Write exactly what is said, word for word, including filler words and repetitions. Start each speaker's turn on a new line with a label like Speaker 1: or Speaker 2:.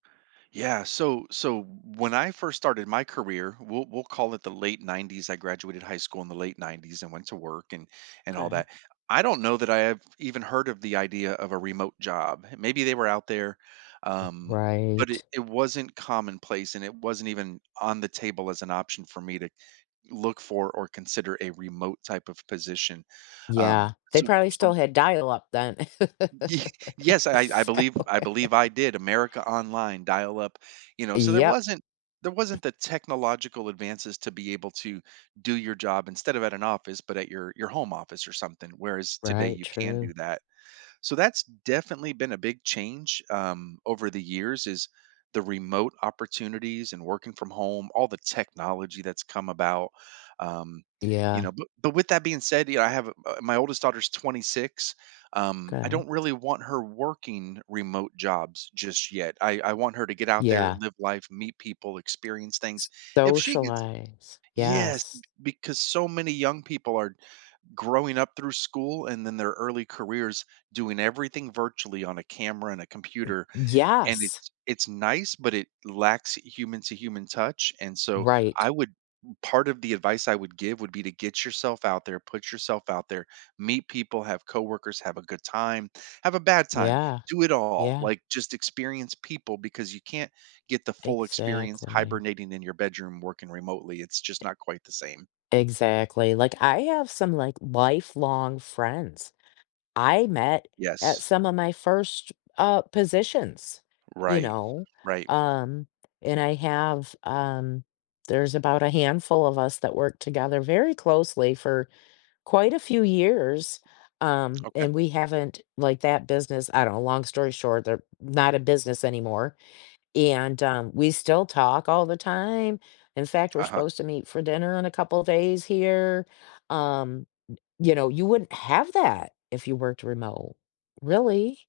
Speaker 1: Yeah, so so when I first started my career, we'll we'll call it the late nineties, I graduated high school in the late nineties and went to work and and all
Speaker 2: 'Kay.
Speaker 1: that. I don't know that I have even heard of the idea of a remote job. Maybe they were out there, um, but it
Speaker 2: Right.
Speaker 1: it wasn't commonplace and it wasn't even on the table as an option for me to look for or consider a remote type of position. Um,
Speaker 2: Yeah, they
Speaker 1: so
Speaker 2: probably
Speaker 1: so
Speaker 2: still had dial up then.
Speaker 1: Y yes, I I
Speaker 2: So
Speaker 1: believe, I believe I did America Online dial up, you know, so there
Speaker 2: Yep.
Speaker 1: wasn't there wasn't the technological advances to be able to do your job instead of at an office, but at your your home office or something, whereas today
Speaker 2: Right,
Speaker 1: you can
Speaker 2: true.
Speaker 1: do that. So that's definitely been a big change, um, over the years is the remote opportunities and working from home, all the technology that's come about, um, you
Speaker 2: Yeah.
Speaker 1: know, b but with that being said, you know, I have uh, my oldest daughter's twenty six, um, I
Speaker 2: 'Kay.
Speaker 1: don't really want her working remote jobs just yet. I I want her to get out there,
Speaker 2: Yeah.
Speaker 1: live life, meet people, experience things.
Speaker 2: S
Speaker 1: If she gets
Speaker 2: socialize,
Speaker 1: Yes, b
Speaker 2: yes.
Speaker 1: because so many young people are growing up through school and then their early careers doing everything virtually on a camera and a
Speaker 2: Y
Speaker 1: computer, and
Speaker 2: yes!
Speaker 1: it's it's nice, but it lacks human-to-human touch and so I
Speaker 2: Right.
Speaker 1: would, part of the advice I would give would be to get yourself out there, put yourself out there, meet people, have coworkers, have a good time, have a bad time,
Speaker 2: Yeah,
Speaker 1: do it all.
Speaker 2: yeah.
Speaker 1: Like, just experience people because you can't get the full experience
Speaker 2: Exactly.
Speaker 1: hibernating in your bedroom working remotely. It's just not quite the same.
Speaker 2: Exactly, like, I have some, like, lifelong friends I met at
Speaker 1: Yes.
Speaker 2: some of my first, uh, positions, you
Speaker 1: Right,
Speaker 2: know?
Speaker 1: right.
Speaker 2: Um, and I have, um there's about a handful of us that worked together very closely for quite a few years, um,
Speaker 1: Okay.
Speaker 2: and we haven't like, that business I know, long story short, they're not a business anymore. And, um, we still talk all the time. In fact, we're
Speaker 1: Uh-huh.
Speaker 2: supposed to meet for dinner in a couple of days here, um, y you know, you wouldn't have that if you worked remote, really.